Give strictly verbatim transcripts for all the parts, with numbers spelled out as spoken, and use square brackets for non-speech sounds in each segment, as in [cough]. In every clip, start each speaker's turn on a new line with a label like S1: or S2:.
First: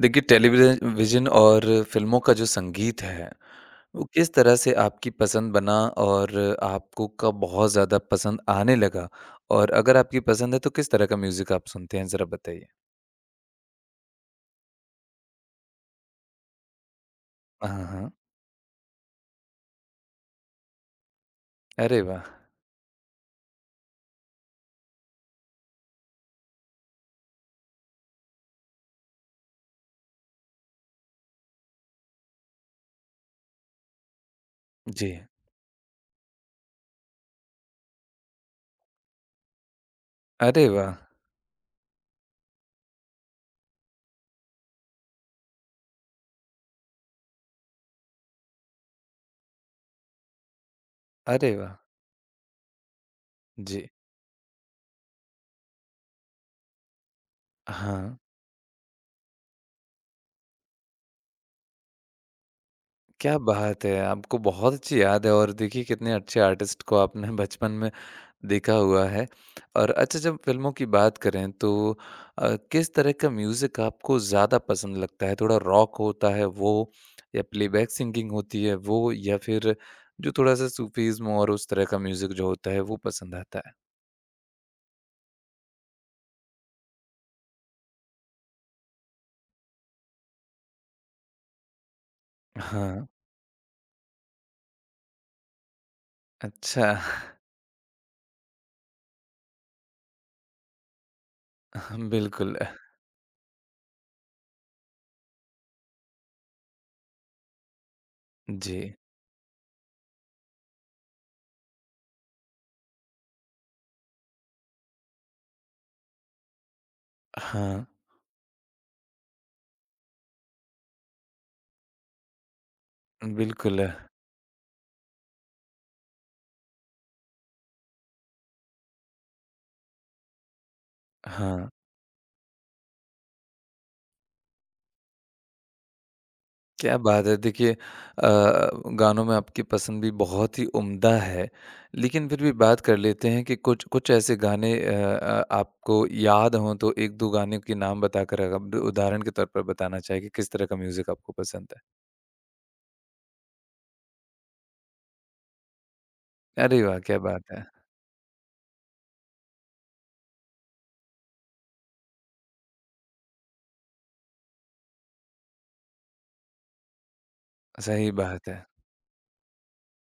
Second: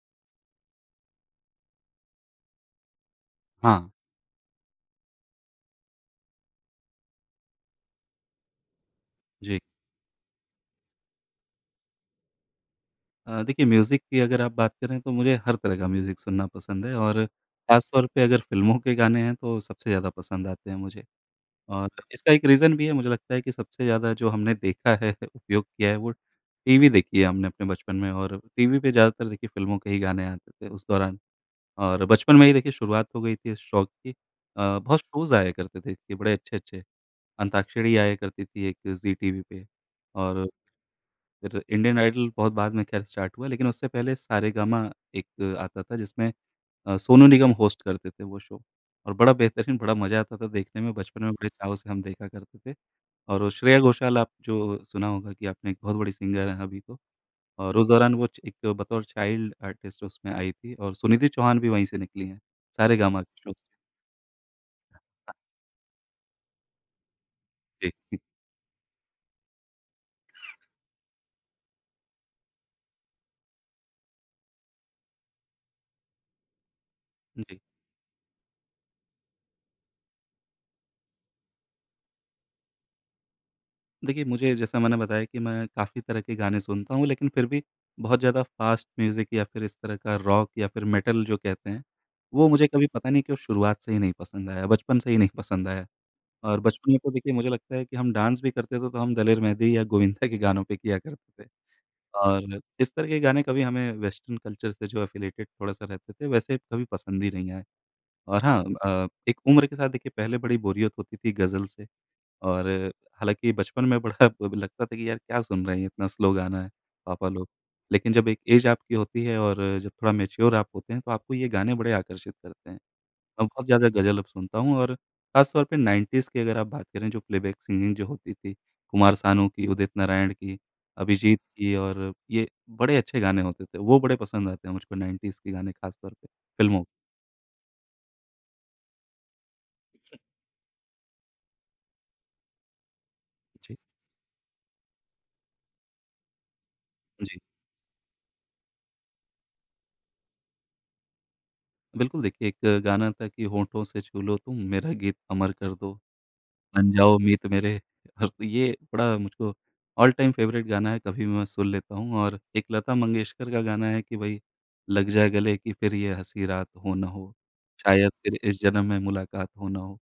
S1: देखिए, television vision और फ़िल्मों का जो संगीत है,
S2: हाँ,
S1: वो किस तरह से आपकी पसंद बना और आपको कब बहुत ज़्यादा पसंद आने लगा?
S2: जी।
S1: और अगर आपकी पसंद है, तो किस तरह का म्यूज़िक आप सुनते हैं, ज़रा बताइए?
S2: अ, देखिए म्यूज़िक की अगर आप बात करें तो मुझे हर तरह का म्यूज़िक सुनना पसंद है और
S1: हाँ,
S2: ख़ास तौर
S1: हाँ।
S2: पे अगर फ़िल्मों के गाने हैं तो सबसे ज़्यादा पसंद आते हैं मुझे। और
S1: अरे वाह!
S2: इसका एक रीज़न भी है मुझे लगता है कि सबसे ज़्यादा जो हमने देखा है, [laughs] उपयोग किया है वो, टीवी देखी है हमने अपने बचपन में, और टीवी पे ज़्यादातर देखिए फ़िल्मों के ही गाने आते थे उस दौरान। और बचपन में ही देखिए शुरुआत हो गई थी इस शौक की। अ, बहुत
S1: जी।
S2: शोज़ आया करते थे इसके, बड़े अच्छे-अच्छे। अंताक्षरी आया करती थी एक ज़ी टीवी पे, और
S1: अरे वाह!
S2: फिर इंडियन आइडल बहुत बाद में ख़ैर स्टार्ट हुआ, लेकिन उससे पहले सारेगामा एक आता था, जिसमें अ, सोनू निगम होस्ट करते थे वो शो। और बड़ा बेहतरीन, बड़ा मज़ा आता था देखने में, बचपन में बड़े
S1: अरे
S2: चाव
S1: वाह!
S2: से हम देखा करते थे। और वो श्रेया
S1: जी।
S2: घोषाल, आप जो सुना होगा कि आपने, एक बहुत बड़ी सिंगर हैं अभी तो, और उस दौरान
S1: हाँ।
S2: वो च एक बतौर चाइल्ड आर्टिस्ट उसमें आई थी, और सुनिधि चौहान भी वहीं से निकली हैं, सारेगामा
S1: क्या
S2: के शो से।
S1: बात है! आपको बहुत अच्छी याद है और देखिए कितने अच्छे आर्टिस्ट को आपने [laughs] बचपन में
S2: जी,
S1: देखा हुआ है। और अच्छा जब फ़िल्मों की बात करें तो अ, किस तरह का म्यूज़िक आपको ज़्यादा पसंद लगता है? थोड़ा रॉक होता है वो या
S2: जी।
S1: प्लेबैक सिंगिंग होती है वो या फिर जो थोड़ा-सा सूफ़ीज़्म और उस तरह का म्यूज़िक जो होता है वो पसंद आता है?
S2: देखिए, मुझे जैसा मैंने बताया कि मैं काफ़ी तरह के गाने सुनता हूँ, लेकिन फिर भी बहुत ज़्यादा फ़ास्ट म्यूज़िक या फिर इस तरह का रॉक या फिर मेटल जो कहते हैं, वो मुझे कभी,
S1: हाँ,
S2: पता नहीं क्यों, शुरुआत से ही नहीं पसंद आया, बचपन से ही नहीं पसंद आया। और
S1: अच्छा।
S2: बचपन में तो देखिए मुझे लगता है कि हम डांस भी करते थे, तो हम दलेर मेहंदी या गोविंदा के गानों पे किया करते थे।
S1: [laughs] बिल्कुल।
S2: और इस तरह के गाने, कभी हमें वेस्टर्न कल्चर से जो एफ़िलिएटेड थोड़ा-सा रहते थे, वैसे कभी पसंद ही नहीं आए। और हाँ
S1: जी।
S2: अ, एक उम्र के साथ देखिए, पहले बड़ी बोरियत होती थी गज़ल से। और हालाँकि बचपन में बड़ा [laughs] लगता था कि यार क्या सुन रहे हैं, इतना स्लो गाना है पापा लोग।
S1: हाँ,
S2: लेकिन जब एक ऐज आपकी होती है और जब थोड़ा मैच्योर आप होते हैं, तो आपको ये गाने बड़े आकर्षित करते हैं। मैं बहुत
S1: बिल्कुल।
S2: ज़्यादा गज़ल अब सुनता हूँ, और ख़ास तौर पे नाइंटीज़ की अगर आप बात करें, जो प्लेबैक सिंगिंग जो होती थी, कुमार सानू की, उदित नारायण की, अभिजीत
S1: हाँ।
S2: की, और ये बड़े अच्छे गाने होते थे। वो बड़े पसंद आते हैं मुझको नाइंटीज़ के गाने, ख़ास तौर पे फ़िल्मों।
S1: क्या बात है! देखिए अ, गानों में आपकी पसंद भी बहुत ही उम्दा है। लेकिन फिर भी बात कर लेते हैं कि
S2: जी,
S1: कुछ कुछ ऐसे गाने अ अ, आपको याद हों तो एक दो
S2: जी।
S1: गाने के नाम बताकर अगर आप उदाहरण के तौर पर बताना चाहें कि किस तरह का म्यूज़िक आपको पसंद है?
S2: बिल्कुल, देखिए एक गाना था कि, होठों से छू लो तुम, मेरा गीत अमर कर दो।
S1: अरे
S2: बन
S1: वाह! क्या
S2: जाओ
S1: बात
S2: मीत
S1: है!
S2: मेरे। और ये बड़ा मुझको ऑल टाइम फ़ेवरेट गाना है, कभी भी मैं सुन लेता हूँ। और एक लता मंगेशकर का गाना है कि भई, लग जा गले कि फिर ये हँसी रात हो ना हो,
S1: सही
S2: शायद फिर
S1: बात
S2: इस
S1: है।
S2: जन्म में मुलाकात हो ना हो।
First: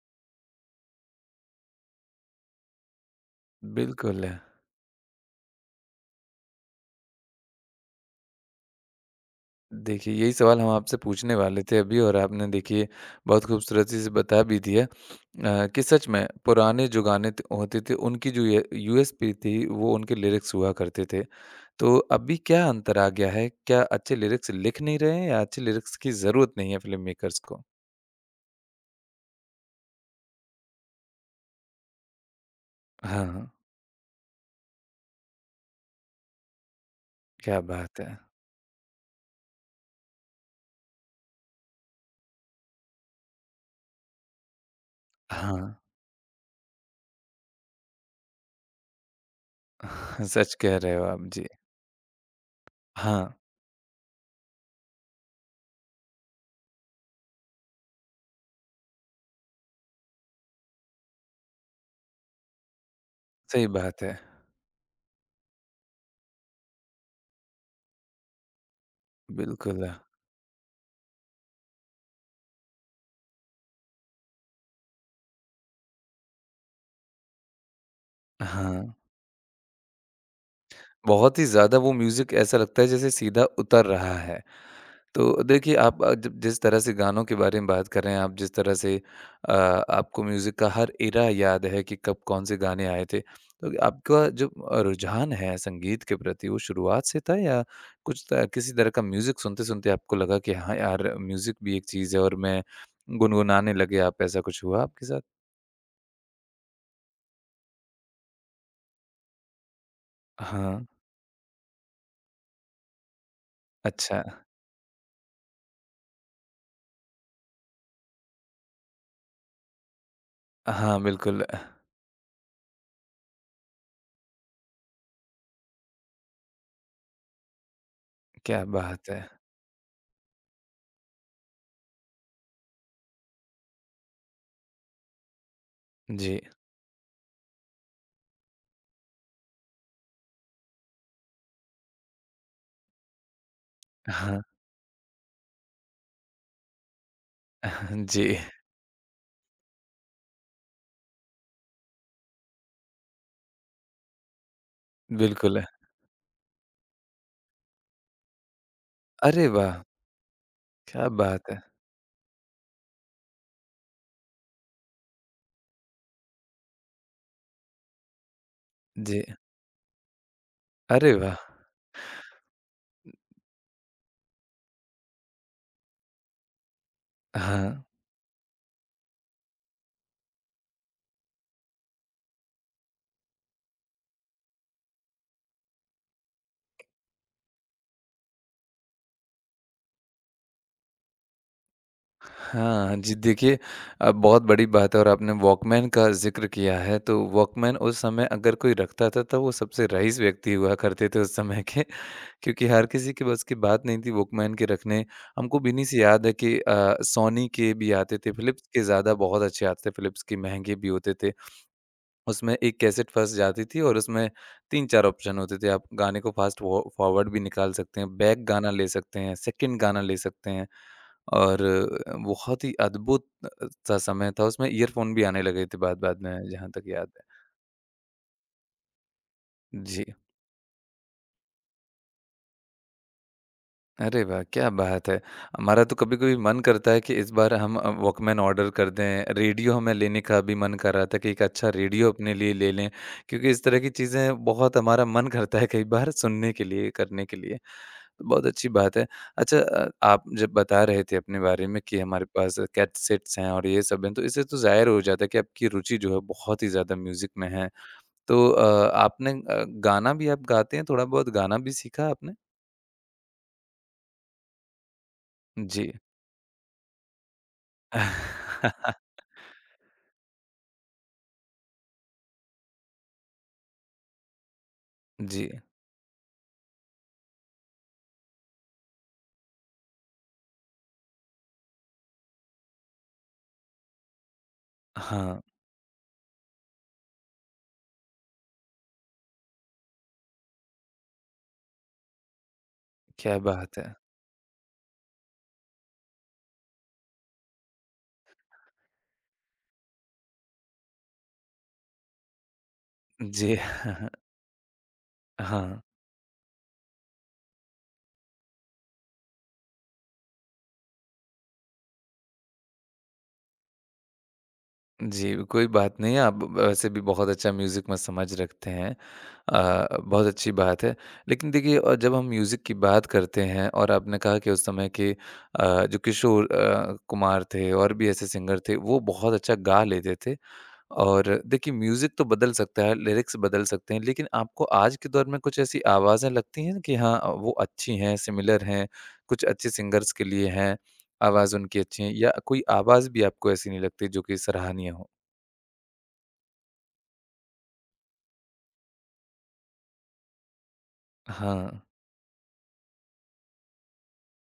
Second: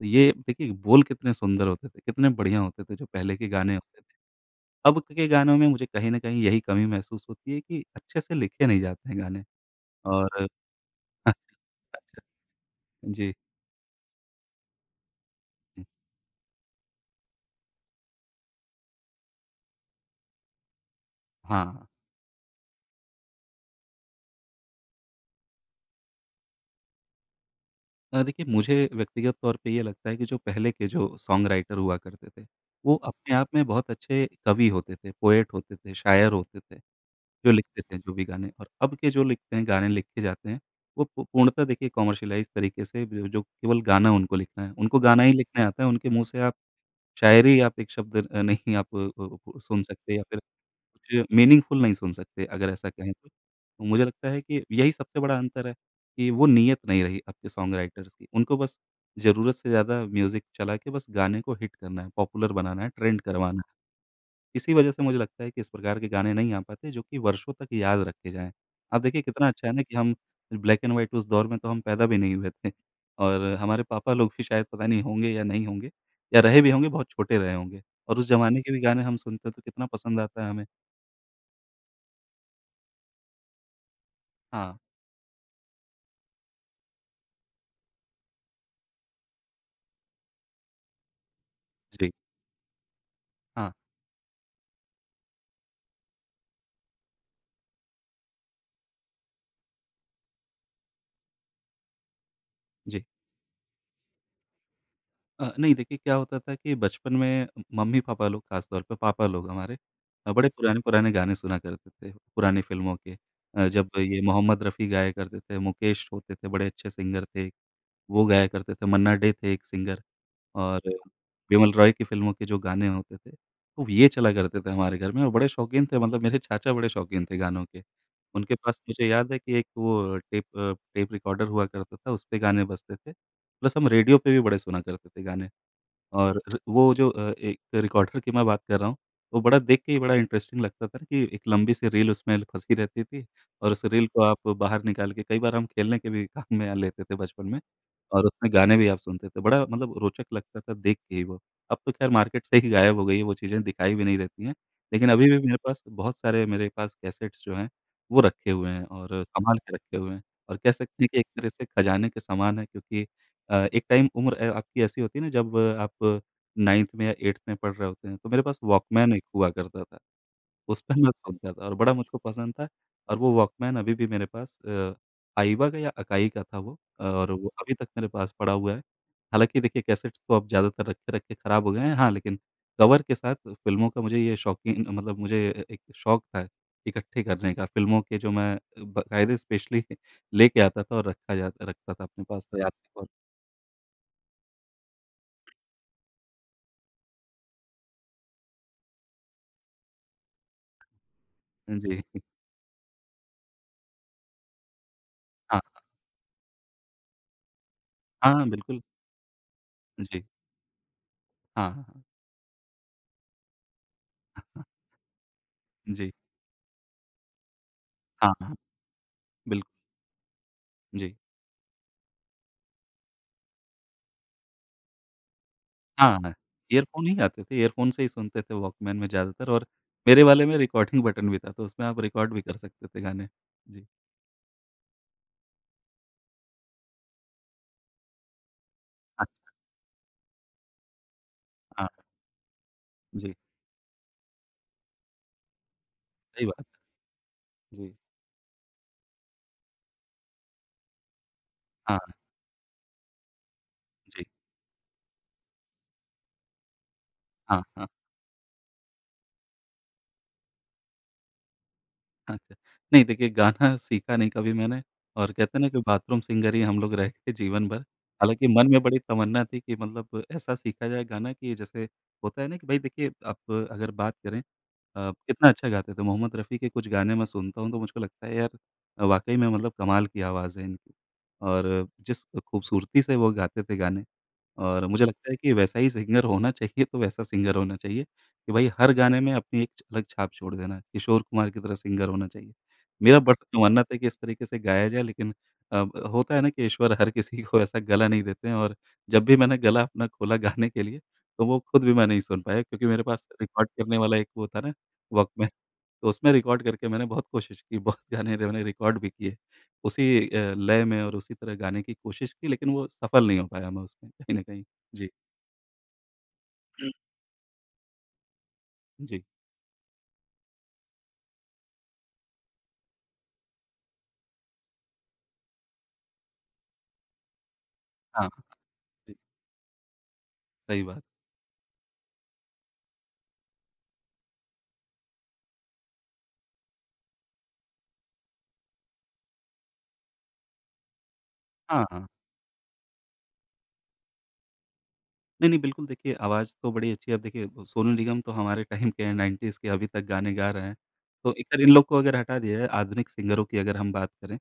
S2: तो ये देखिए बोल कितने सुंदर होते थे, कितने बढ़िया होते थे जो पहले के गाने होते थे।
S1: बिल्कुल। है।
S2: अब के गानों में मुझे कहीं न कहीं यही कमी महसूस होती है कि अच्छे से लिखे नहीं जाते हैं गाने।
S1: देखिए, यही
S2: और
S1: सवाल हम आपसे
S2: [laughs]
S1: पूछने वाले थे अभी और
S2: अच्छा,
S1: आपने देखिए
S2: जी।
S1: बहुत खूबसूरती से बता भी दिया अ, कि सच में पुराने जो गाने त होते थे उनकी जो ये यूएसपी थी वो उनके लिरिक्स हुआ करते थे।
S2: हाँ।
S1: तो अभी क्या अंतर आ गया है? क्या अच्छे लिरिक्स लिख नहीं रहे हैं या अच्छे लिरिक्स की ज़रूरत नहीं है फ़िल्म मेकर्स को?
S2: अ, देखिए मुझे व्यक्तिगत तौर पे ये लगता है कि जो पहले के जो सॉन्ग राइटर हुआ करते थे, वो अपने
S1: हाँ,
S2: आप में बहुत अच्छे कवि होते थे, पोएट होते थे, शायर होते थे, जो
S1: क्या
S2: लिखते थे
S1: बात
S2: जो
S1: है!
S2: भी गाने। और अब के जो लिखते हैं, गाने लिख के जाते हैं, वो पू पूर्णतः देखिए कॉमर्शियलाइज़ तरीके से, जो जो केवल गाना उनको लिखना है, उनको गाना ही
S1: हाँ,
S2: लिखना आता है। उनके मुँह से आप शायरी, आप एक शब्द अ, नहीं, आप अ, अ, सुन सकते, या
S1: [laughs]
S2: फिर
S1: सच कह रहे हो आप,
S2: कुछ
S1: जी।
S2: मीनिंगफुल नहीं सुन सकते अगर ऐसा कहें
S1: हाँ,
S2: तो। तो मुझे लगता है कि यही सबसे बड़ा अंतर है कि वो नियत नहीं रही अब के सॉन्ग राइटर्स की। उनको बस ज़रूरत से ज़्यादा म्यूज़िक चला के बस गाने को हिट करना है, पॉपुलर बनाना है, ट्रेंड करवाना
S1: सही
S2: है।
S1: बात है।
S2: इसी वजह से मुझे लगता है कि इस प्रकार के गाने नहीं आ पाते, जो कि वर्षों तक याद रखे जाएँ। आप देखिए कितना अच्छा है ना
S1: बिल्कुल,
S2: कि हम, ब्लैक एंड व्हाइट उस दौर में तो हम पैदा भी नहीं हुए थे, और हमारे पापा लोग भी शायद, पता नहीं होंगे या नहीं होंगे, या रहे भी होंगे बहुत छोटे रहे होंगे, और उस ज़माने के भी
S1: हाँ।
S2: गाने हम सुनते हैं, तो कितना पसंद आता है हमें।
S1: बहुत ही ज़्यादा वो म्यूज़िक ऐसा लगता है जैसे सीधा उतर रहा है।
S2: हाँ।
S1: तो देखिए आप अ, जब जिस तरह से गानों के बारे में बात कर रहे हैं आप जिस तरह से अ, आपको म्यूज़िक का हर एरा याद है कि
S2: जी,
S1: कब कौन से गाने आए थे।
S2: हाँ,
S1: तो आपका जो अ, रुझान है संगीत के प्रति वो शुरुआत से था या कुछ त किसी तरह का म्यूज़िक सुनते-सुनते आपको लगा कि हाँ यार म्यूज़िक भी एक चीज़ है और मैं
S2: जी।
S1: गुनगुनाने लगे आप ऐसा कुछ हुआ आपके साथ?
S2: अ, नहीं, देखिए क्या होता था कि बचपन में मम्मी-पापा लोग, ख़ास तौर पे पापा लोग हमारे अ, बड़े
S1: हाँ,
S2: पुराने-पुराने गाने सुना करते थे, पुरानी फ़िल्मों के। अ, जब
S1: अच्छा।
S2: ये मोहम्मद रफ़ी गाया करते थे, मुकेश होते थे, बड़े अच्छे सिंगर थे। वो गाया करते थे, मन्ना डे थे एक सिंगर, और
S1: हाँ, बिल्कुल।
S2: बिमल रॉय की फ़िल्मों के जो गाने होते थे, तो ये चला करते थे हमारे घर में। और बड़े शौकीन थे, मतलब मेरे चाचा बड़े शौकीन थे गानों के। उनके
S1: क्या
S2: पास मुझे
S1: बात है!
S2: याद है कि एक वो टेप अ, टेप रिकॉर्डर हुआ करता था, उसपे गाने बजते थे। प्लस हम रेडियो पे भी बड़े सुना करते थे गाने।
S1: जी।
S2: और र वो जो अ, एक रिकॉर्डर की मैं बात कर रहा हूँ, वो बड़ा देख के ही बड़ा इंटरेस्टिंग लगता था ना, कि एक लंबी सी रील उसमें फँसी रहती थी, और उस रील को
S1: हाँ,
S2: आप बाहर निकाल के कई बार हम खेलने के भी काम में लेते थे बचपन में,
S1: [laughs]
S2: और
S1: जी,
S2: उसमें गाने भी आप सुनते थे। बड़ा मतलब रोचक लगता था देख के ही वो। अब तो ख़ैर मार्केट से ही गायब हो गई है वो चीज़ें, दिखाई भी नहीं देती हैं। लेकिन अभी भी मेरे
S1: बिल्कुल।
S2: पास बहुत सारे, मेरे पास कैसेट्स जो हैं, वो रखे हुए हैं और
S1: अरे
S2: सँभाल
S1: वाह!
S2: के रखे हुए हैं, और कह सकते
S1: क्या
S2: हैं कि एक तरह
S1: बात है!
S2: से खजाने के समान है। क्योंकि अ, एक टाइम उम्र अ, आपकी ऐसी होती है ना, जब आप नौवीं में या आठवीं में पढ़ रहे होते हैं, तो मेरे पास वॉकमैन
S1: जी।
S2: एक हुआ करता था, उस पे मैं
S1: अरे वाह!
S2: सुनता था और बड़ा मुझको पसंद था। और वो वॉकमैन अभी भी मेरे पास, अ, आईवा का या अकाई का था वो, और वो अभी
S1: हाँ।
S2: तक मेरे पास पड़ा हुआ है। हालाँकि देखिए कैसेट्स तो अब ज़्यादातर रखे-रखे ख़राब हो गए हैं, हाँ, लेकिन कवर के साथ फ़िल्मों का मुझे ये शौकीन, मतलब मुझे ए एक शौक था इकट्ठे करने का, फ़िल्मों के, जो मैं बाकायदे स्पेशली [laughs] लेके आता था और रखा जाता रखता था अपने पास, तो याद
S1: हाँ,
S2: के तौर
S1: जी देखिए अ, बहुत बड़ी बात है और आपने वॉकमैन का ज़िक्र किया है, तो वॉकमैन उस समय अगर कोई रखता था तो वो सबसे रईस व्यक्ति हुआ करते थे उस समय
S2: पर।
S1: के,
S2: जी।
S1: क्योंकि हर किसी के बस की बात नहीं थी वॉकमैन के रखने। हमको
S2: हाँ,
S1: बिन्नी से याद है कि अ, सोनी के भी आते थे,
S2: हाँ,
S1: फिलिप्स के
S2: बिल्कुल।
S1: ज़्यादा बहुत अच्छे आते थे, फिलिप्स
S2: जी,
S1: के महँगे भी होते थे।
S2: हाँ, हाँ,
S1: उसमें एक कैसेट फँस जाती थी और उसमें
S2: हाँ,
S1: तीन चार ऑप्शन होते थे। आप
S2: जी,
S1: गाने को फ़ास्ट व फॉरवर्ड भी निकाल सकते हैं,
S2: हाँ,
S1: बैक
S2: हाँ,
S1: गाना ले सकते हैं,
S2: बिल्कुल,
S1: सेकंड गाना ले सकते हैं
S2: जी,
S1: और अ, बहुत ही अद्भुत सा समय था। उसमें ईयरफ़ोन भी आने लगे थे
S2: हाँ,
S1: बाद-बाद
S2: हाँ।
S1: में, जहाँ तक
S2: ईयरफ़ोन
S1: याद
S2: ही
S1: है।
S2: आते थे, ईयरफ़ोन से ही सुनते थे वॉकमैन में ज़्यादातर। और
S1: जी।
S2: मेरे वाले में रिकॉर्डिंग बटन भी था, तो उसमें आप रिकॉर्ड भी कर सकते थे गाने। जी,
S1: अरे वाह! क्या बात है। हमारा तो कभी-कभी मन करता है कि इस बार हम अ, वॉकमैन ऑर्डर कर
S2: हाँ,
S1: दें। रेडियो हमें लेने का भी मन कर रहा था कि एक अच्छा
S2: हाँ,
S1: रेडियो अपने लिए ले लें,
S2: जी,
S1: क्योंकि इस तरह की चीज़ें बहुत हमारा मन करता है कई बार
S2: सही
S1: सुनने के
S2: बात है।
S1: लिए, करने के लिए।
S2: जी,
S1: बहुत अच्छी बात है। अच्छा अ, आप जब बता रहे थे अपने बारे में
S2: हाँ,
S1: कि हमारे पास कैसेट्स हैं और ये सब हैं, तो
S2: जी,
S1: इससे तो ज़ाहिर हो जाता है कि आपकी रुचि जो है बहुत ही ज़्यादा म्यूज़िक में
S2: हाँ,
S1: है।
S2: हाँ।
S1: तो अ, आपने अ, गाना भी आप गाते हैं? थोड़ा-बहुत गाना भी सीखा आपने?
S2: अच्छा। नहीं, देखिए गाना सीखा नहीं कभी मैंने, और कहते हैं ना कि
S1: जी।
S2: बाथरूम सिंगर ही हम लोग रह गए जीवन भर। हालाँकि मन में बड़ी
S1: [laughs]
S2: तमन्ना थी कि, मतलब ऐसा सीखा जाए गाना, कि जैसे होता है ना कि भाई, देखिए आप अगर बात करें अ,
S1: जी।
S2: कितना अच्छा गाते थे, मोहम्मद रफ़ी के कुछ गाने मैं सुनता हूँ तो मुझको लगता है यार, वाक़ई में मतलब कमाल की आवाज़ है इनकी। और जिस खूबसूरती से वो गाते थे गाने, और मुझे लगता है
S1: हाँ,
S2: कि वैसा ही सिंगर होना चाहिए, तो वैसा सिंगर होना चाहिए। कि भाई हर गाने में अपनी एक अलग छाप छोड़ देना, किशोर कुमार की तरह सिंगर होना चाहिए। मेरा
S1: क्या
S2: बड़ा
S1: बात
S2: तमन्ना
S1: है।
S2: था कि इस तरीके से गाया जाए, लेकिन अ, होता है ना कि ईश्वर हर किसी को ऐसा गला नहीं देते हैं। और जब भी मैंने गला अपना खोला गाने के लिए, तो वो खुद भी मैं नहीं सुन पाया, क्योंकि मेरे पास
S1: जी। [laughs]
S2: रिकॉर्ड करने वाला एक वो था ना, वॉकमैन,
S1: हाँ।
S2: तो उसमें रिकॉर्ड करके मैंने बहुत कोशिश की, बहुत गाने रे- मैंने रिकॉर्ड भी किए। उसी अ, लय में और उसी तरह गाने की कोशिश की, लेकिन वो सफल नहीं हो पाया मैं उसमें कहीं न कहीं। जी।
S1: जी, कोई बात नहीं। आप वैसे भी बहुत अच्छा म्यूज़िक में समझ रखते हैं।
S2: जी।
S1: अ, बहुत अच्छी बात है। लेकिन देखिए अ, जब हम म्यूज़िक की बात करते हैं और आपने कहा कि उस समय के अ, जो किशोर अ, कुमार थे और भी ऐसे
S2: हाँ,
S1: सिंगर थे, वो
S2: जी,
S1: बहुत अच्छा गा लेते थे।
S2: सही बात।
S1: और देखिए म्यूज़िक तो बदल सकता है, लिरिक्स बदल सकते हैं, लेकिन आपको आज के दौर में कुछ ऐसी आवाज़ें लगती हैं कि हाँ, वो अच्छी हैं, सिमिलर हैं, कुछ अच्छे सिंगर्स के लिए हैं, आवाज़ उनकी
S2: हाँ,
S1: अच्छी
S2: हाँ।
S1: है या कोई आवाज़ भी आपको ऐसी नहीं लगती जो कि सराहनीय हो?
S2: नहीं, नहीं, बिल्कुल, देखिए आवाज़ तो बड़ी अच्छी है। अब देखिए वो सोनू निगम तो हमारे टाइम के हैं, नाइंटीज़ के, अभी तक गाने गा रहे हैं। तो एक तरह
S1: हाँ,
S2: इन लोग को अगर हटा दिया जाए, आधुनिक सिंगरों की अगर हम बात करें,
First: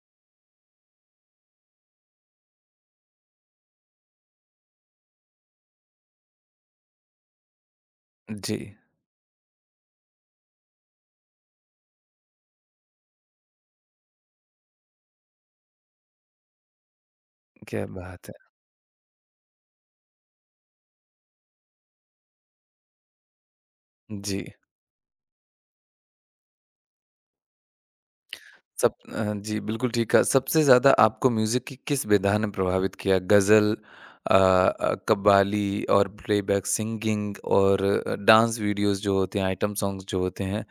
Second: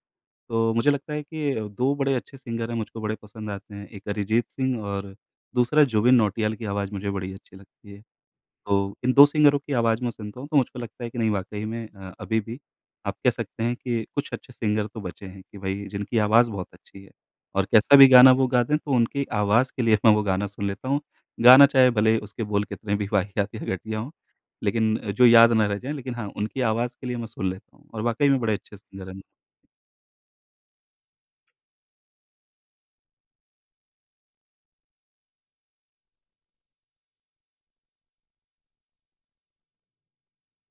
S2: तो मुझे लगता है कि दो बड़े अच्छे सिंगर हैं, मुझको बड़े पसंद आते हैं। एक अरिजीत सिंह और दूसरा जुबिन नौटियाल की आवाज़ मुझे बड़ी अच्छी लगती है।
S1: जी,
S2: तो इन दो सिंगरों की आवाज़ मैं सुनता हूँ, तो मुझको लगता है कि नहीं, वाक़ई में अ, अभी भी आप कह सकते हैं कि कुछ अच्छे सिंगर तो बचे हैं, कि भई जिनकी आवाज़ बहुत अच्छी है, और
S1: क्या
S2: कैसा भी
S1: बात
S2: गाना
S1: है।
S2: वो गा दें तो उनकी आवाज़ के लिए [laughs] मैं वो गाना सुन लेता हूँ। गाना चाहे भले उसके बोल कितने भी वाहियात या घटिया हों,
S1: जी,
S2: लेकिन जो याद ना रह जाएँ, लेकिन हाँ, उनकी आवाज़ के लिए मैं सुन लेता हूँ, और वाक़ई में बड़े अच्छे
S1: सब
S2: सिंगर हैं।
S1: अ, जी, बिल्कुल ठीक कहा। सबसे ज़्यादा आपको म्यूज़िक की किस विधा ने प्रभावित किया? गज़ल अ अ, कव्वाली और प्लेबैक सिंगिंग और अ, डांस वीडियोज़ जो होते हैं, आइटम सॉन्ग्स जो होते हैं,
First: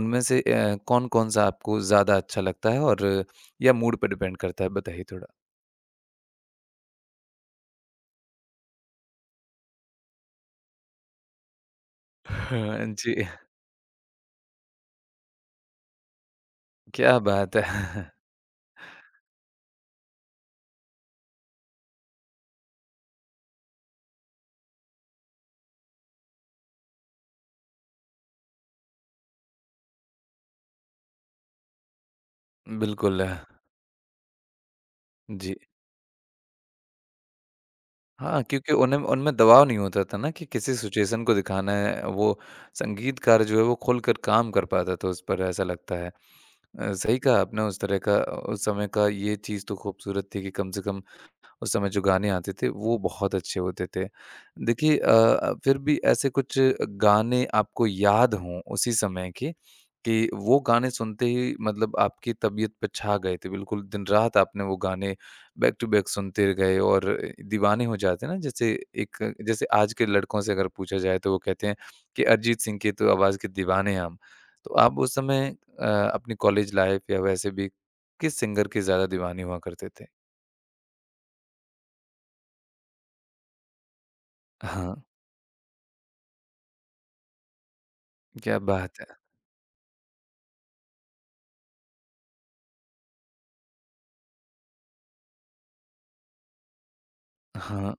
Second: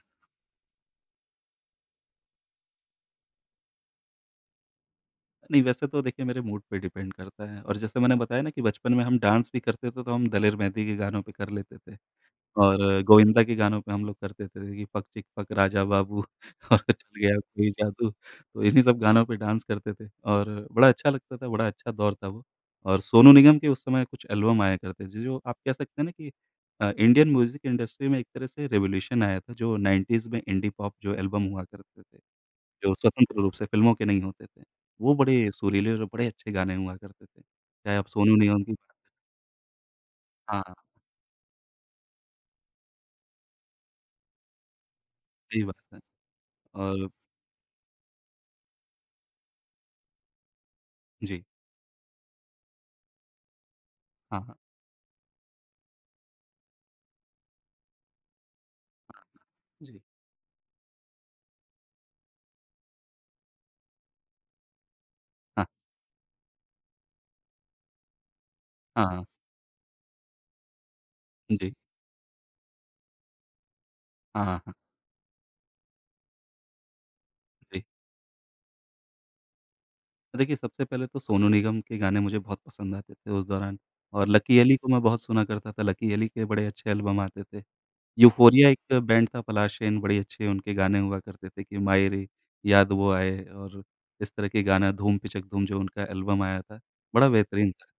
S1: उनमें से अ, कौन-कौन सा आपको ज़्यादा अच्छा लगता है और अ, या मूड पर डिपेंड करता है? बताइए थोड़ा।
S2: नहीं वैसे तो देखिए मेरे मूड पे डिपेंड करता है और जैसे मैंने बताया ना कि बचपन में हम डांस भी करते थे तो हम दलेर मेहंदी के गानों पे कर लेते थे।
S1: [laughs]
S2: और
S1: हाँ जी,
S2: गोविंदा के गानों पे हम लोग करते थे कि पक चिक पक राजा बाबू [laughs] और
S1: क्या
S2: चल गया
S1: बात है।
S2: कोई
S1: [laughs]
S2: जादू, तो इन्हीं सब गानों पे डांस करते थे और बड़ा अच्छा लगता था, बड़ा अच्छा दौर था वो। और सोनू निगम के उस समय कुछ एल्बम आया करते थे, जो आप कह सकते हैं ना कि अ, इंडियन म्यूज़िक इंडस्ट्री में एक तरह से रिवॉल्यूशन आया था, जो नाइंटीज़ में इंडी पॉप जो एल्बम हुआ करते थे, जो
S1: बिल्कुल,
S2: स्वतंत्र रूप से फ़िल्मों के नहीं होते थे। वो बड़े
S1: जी।
S2: सुरीले और बड़े अच्छे गाने हुआ करते थे, चाहे आप सोनू
S1: हाँ,
S2: निगम
S1: क्योंकि
S2: की बात
S1: उन्हें उनमें दबाव नहीं होता था ना कि
S2: हाँ,
S1: किसी सिचुएशन को दिखाना है, वो संगीतकार जो है वो खुलकर काम कर पाता था उस पर ऐसा
S2: सही बात
S1: लगता
S2: है
S1: है। अ,
S2: और
S1: सही कहा आपने उस तरह का उस समय का ये चीज़ तो खूबसूरत थी कि कम से कम
S2: जी,
S1: उस समय जो गाने आते थे वो बहुत अच्छे होते थे।
S2: हाँ, हाँ।
S1: देखिए अ, फिर भी ऐसे कुछ गाने आपको याद हों उसी समय के
S2: जी।
S1: कि वो गाने सुनते ही मतलब आपकी तबीयत पे छा गए थे, बिल्कुल दिन-रात आपने वो गाने
S2: हाँ,
S1: बैक टू बैक सुनते गए और दीवाने हो जाते हैं ना जैसे
S2: हाँ, हाँ।
S1: एक जैसे आज के लड़कों से अगर पूछा जाए तो वो कहते
S2: जी।
S1: हैं कि अरिजीत सिंह की तो आवाज़ के दीवाने हैं हम।
S2: हाँ, हाँ,
S1: तो
S2: हाँ।
S1: आप उस समय अ, अपनी कॉलेज लाइफ़ या वैसे भी
S2: जी।
S1: किस सिंगर के ज़्यादा दीवाने हुआ करते थे?
S2: देखिए, सबसे पहले तो सोनू निगम के गाने मुझे बहुत पसंद आते थे उस दौरान और लकी अली को
S1: हाँ।
S2: मैं बहुत सुना करता था, लकी अली के बड़े अच्छे एल्बम आते थे।
S1: क्या
S2: यूफ़ोरिया एक
S1: बात है!
S2: बैंड था पलाशेन, बड़े अच्छे उनके गाने हुआ करते थे कि माए रे याद वो आए और इस तरह के गाना धूम पिचक धूम जो उनका एल्बम आया था, बड़ा बेहतरीन था।
S1: हाँ,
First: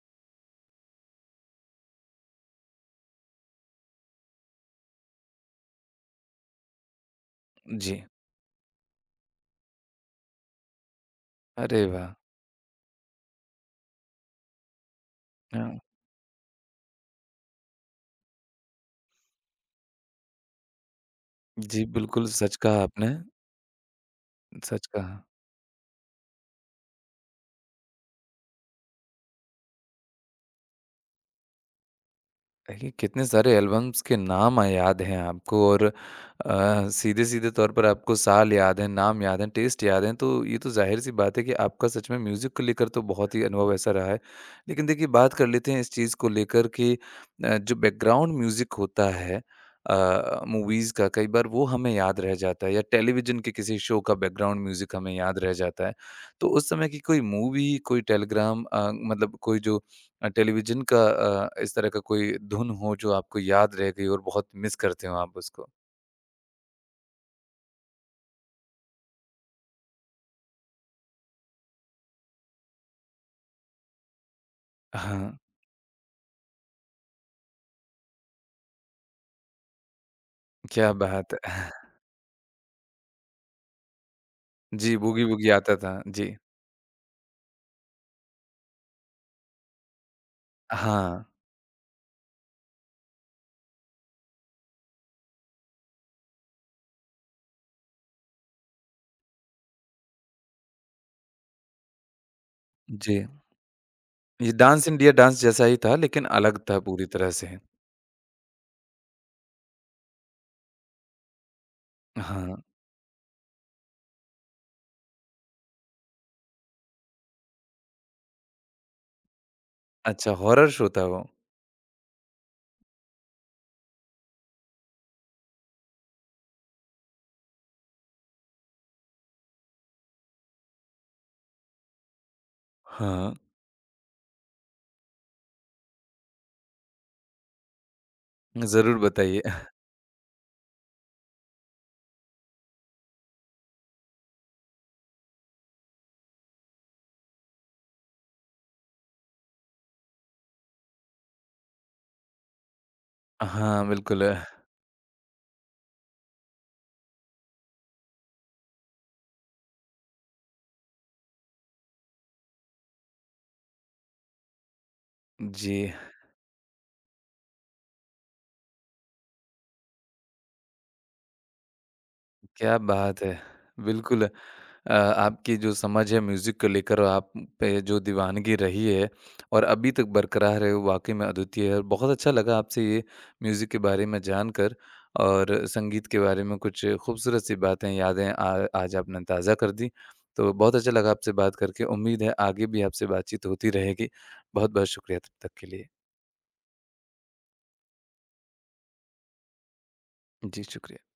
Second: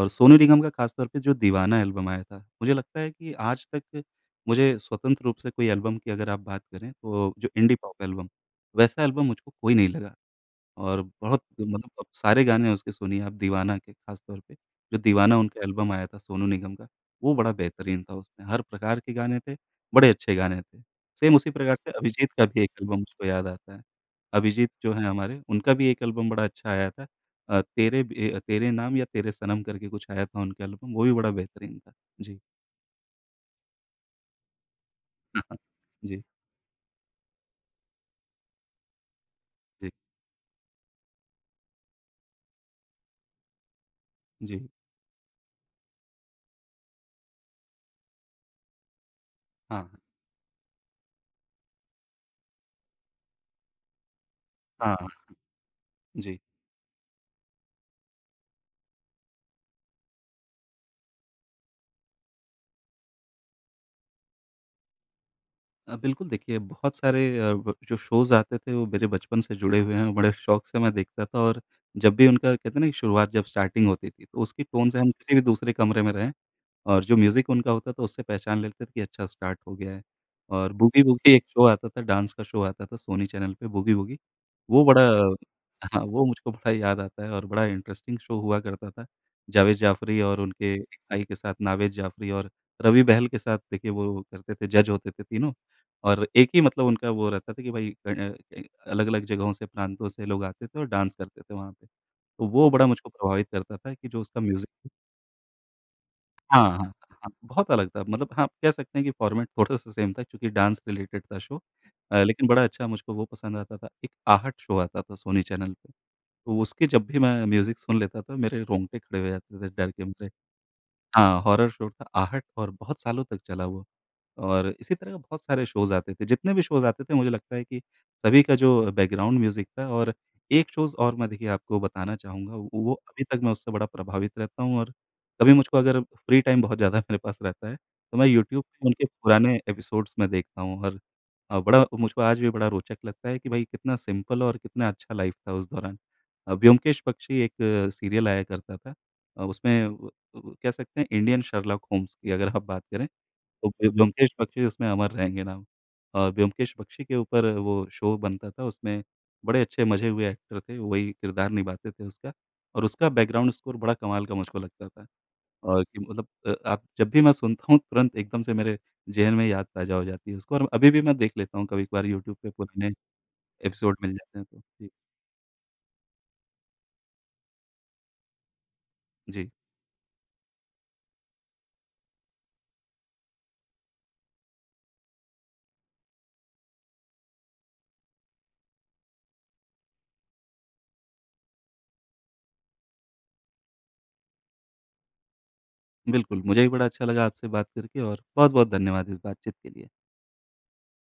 S2: और सोनू निगम का ख़ास तौर पे जो दीवाना एल्बम आया था, मुझे लगता है कि आज तक मुझे स्वतंत्र रूप से कोई एल्बम की अगर आप बात करें, तो जो इंडी
S1: जी।
S2: पॉप एल्बम, वैसा एल्बम मुझको कोई नहीं लगा। और बहुत
S1: अरे
S2: मतलब अब
S1: वाह!
S2: सारे गाने उसके सुनिए आप दीवाना के खास तौर पे, जो दीवाना उनका
S1: हाँ,
S2: एल्बम आया था सोनू निगम का, वो बड़ा बेहतरीन था उसमें, हर प्रकार के गाने थे, बड़े अच्छे गाने थे। सेम उसी प्रकार
S1: जी,
S2: से
S1: बिल्कुल
S2: अभिजीत का
S1: सच
S2: भी एक
S1: कहा
S2: एल्बम
S1: आपने,
S2: मुझको याद आता है। अभिजीत
S1: सच
S2: जो
S1: कहा।
S2: हैं हमारे, उनका भी एक एल्बम बड़ा अच्छा आया था। अ, तेरे ब ए, तेरे नाम या तेरे सनम करके कुछ आया था उनका एल्बम, वो भी बड़ा बेहतरीन था। जी।
S1: देखिए, कितने सारे एल्बम्स के नाम अ, याद हैं
S2: [laughs]
S1: आपको और अ,
S2: जी,
S1: सीधे-सीधे तौर पर आपको साल याद हैं, नाम याद हैं, टेस्ट
S2: जी,
S1: याद हैं, तो ये तो ज़ाहिर-सी बात है कि आपका सच में म्यूज़िक को लेकर तो बहुत ही अनुभव ऐसा रहा है।
S2: जी।
S1: लेकिन देखिए, बात कर लेते हैं इस चीज़ को लेकर कि अ, जो बैकग्राउंड म्यूज़िक होता है
S2: हाँ,
S1: अ, मूवीज़ का, कई बार वो हमें याद रह जाता है या टेलीविज़न के किसी शो का बैकग्राउंड
S2: हाँ,
S1: म्यूज़िक
S2: हाँ,
S1: हमें याद रह जाता है।
S2: जी।
S1: तो उस समय की कोई मूवी, कोई टेलीग्राम अ, मतलब कोई जो अ, टेलीविज़न का अ, इस तरह का कोई धुन हो जो आपको याद रह गई और बहुत मिस करते हो आप उसको?
S2: अ, बिल्कुल देखिए बहुत सारे अ, ब जो शोज़ आते थे वो मेरे बचपन से जुड़े हुए हैं, बड़े शौक से मैं देखता था और जब भी उनका कहते हैं ना कि शुरुआत जब स्टार्टिंग होती थी, तो उसकी टोन से हम
S1: हाँ,
S2: किसी भी दूसरे कमरे में रहें और जो म्यूज़िक उनका होता था उससे पहचान लेते थे कि अच्छा स्टार्ट हो गया है। और
S1: क्या
S2: बूगी
S1: बात
S2: वूगी एक शो
S1: है!
S2: आता
S1: [laughs]
S2: था, डांस का शो आता था सोनी चैनल पे बूगी वूगी, वो
S1: जी,
S2: बड़ा
S1: बूगी वूगी आता
S2: [laughs]
S1: था।
S2: हाँ, वो
S1: जी।
S2: मुझको बड़ा याद आता है और बड़ा इंटरेस्टिंग शो हुआ करता था। जावेद जाफ़री और उनके एक
S1: हाँ,
S2: भाई के साथ नावेद जाफ़री और रवि बहल के साथ देखिए वो करते थे, जज होते थे तीनों और एक ही मतलब उनका वो रहता था कि भई अ अ, अलग-अलग जगहों से, प्रांतों से लोग आते थे और डांस करते थे वहाँ पे। तो वो बड़ा मुझको
S1: जी।
S2: प्रभावित करता था कि जो उसका
S1: ये डांस
S2: म्यूज़िक
S1: इंडिया डांस जैसा ही था लेकिन अलग
S2: हाँ,
S1: था
S2: हाँ,
S1: पूरी तरह
S2: हाँ,
S1: से।
S2: बहुत अलग था। मतलब हाँ, आप कह सकते हैं कि फॉर्मेट थोड़ा-सा सेम था क्योंकि डांस रिलेटेड था शो अ, लेकिन
S1: हाँ,
S2: बड़ा अच्छा मुझको वो पसंद आता था। एक आहट शो आता था सोनी चैनल पे, तो उसके जब भी मैं म्यूज़िक सुन लेता था, मेरे रोंगटे खड़े हो जाते थे डर के मारे।
S1: अच्छा हॉरर शो था वो।
S2: हाँ, हॉरर शो था आहट और बहुत सालों तक चला वो। और इसी तरह का बहुत सारे शोज़ आते थे, जितने भी शोज़ आते थे मुझे लगता है कि सभी का जो बैकग्राउंड म्यूज़िक था और एक शोज़ और मैं देखिए आपको बताना चाहूँगा, वो वो अभी
S1: हाँ,
S2: तक मैं उससे बड़ा प्रभावित रहता हूँ और कभी मुझको अगर फ्री टाइम बहुत ज़्यादा मेरे पास रहता है, तो मैं यूट्यूब पे
S1: ज़रूर
S2: उनके
S1: बताइए।
S2: पुराने
S1: [laughs]
S2: एपिसोड्स में देखता हूँ और अ, बड़ा मुझको आज भी बड़ा रोचक लगता है कि भाई कितना सिंपल और कितना अच्छा लाइफ़ था उस दौरान। अ, ब्योमकेश बख्शी एक सीरियल आया करता था, अ, उसमें तो कह सकते हैं इंडियन शर्लॉक होम्स की अगर आप बात करें, तो
S1: हाँ,
S2: ब्यो
S1: बिल्कुल।
S2: ब्योमकेश बख्शी उसमें अमर रहेंगे नाम। और ब्योमकेश बख्शी के ऊपर वो शो बनता था, उसमें बड़े अच्छे मज़े हुए एक्टर थे, वही किरदार निभाते थे उसका और उसका बैकग्राउंड स्कोर बड़ा कमाल का मुझको लगता था।
S1: जी।
S2: और कि मतलब अ, आप जब भी मैं सुनता हूँ, तुरंत एकदम से मेरे ज़हन में याद ताज़ा हो जाती है उसको और अभी भी मैं देख लेता हूँ कभी-कभार यूट्यूब पे
S1: क्या
S2: पुराने
S1: बात है!
S2: एपिसोड मिल
S1: बिल्कुल
S2: जाते हैं तो। जी,
S1: अ, आपकी जो समझ है म्यूज़िक को लेकर और आप पे जो दीवानगी रही है
S2: जी,
S1: और अभी तक बरकरार है, वो वाक़ई में अद्वितीय है और बहुत अच्छा लगा आपसे ये म्यूज़िक के बारे में जानकर और संगीत के बारे में कुछ खूबसूरत सी बातें, यादें आ आज आपने ताज़ा कर दी। तो बहुत अच्छा लगा आपसे बात करके, उम्मीद है आगे भी आपसे बातचीत होती रहेगी। बहुत-बहुत शुक्रिया तब तक के लिए।
S2: बिल्कुल, मुझे भी बड़ा अच्छा लगा आपसे बात करके और बहुत-बहुत धन्यवाद इस बातचीत के लिए।
S1: जी, शुक्रिया।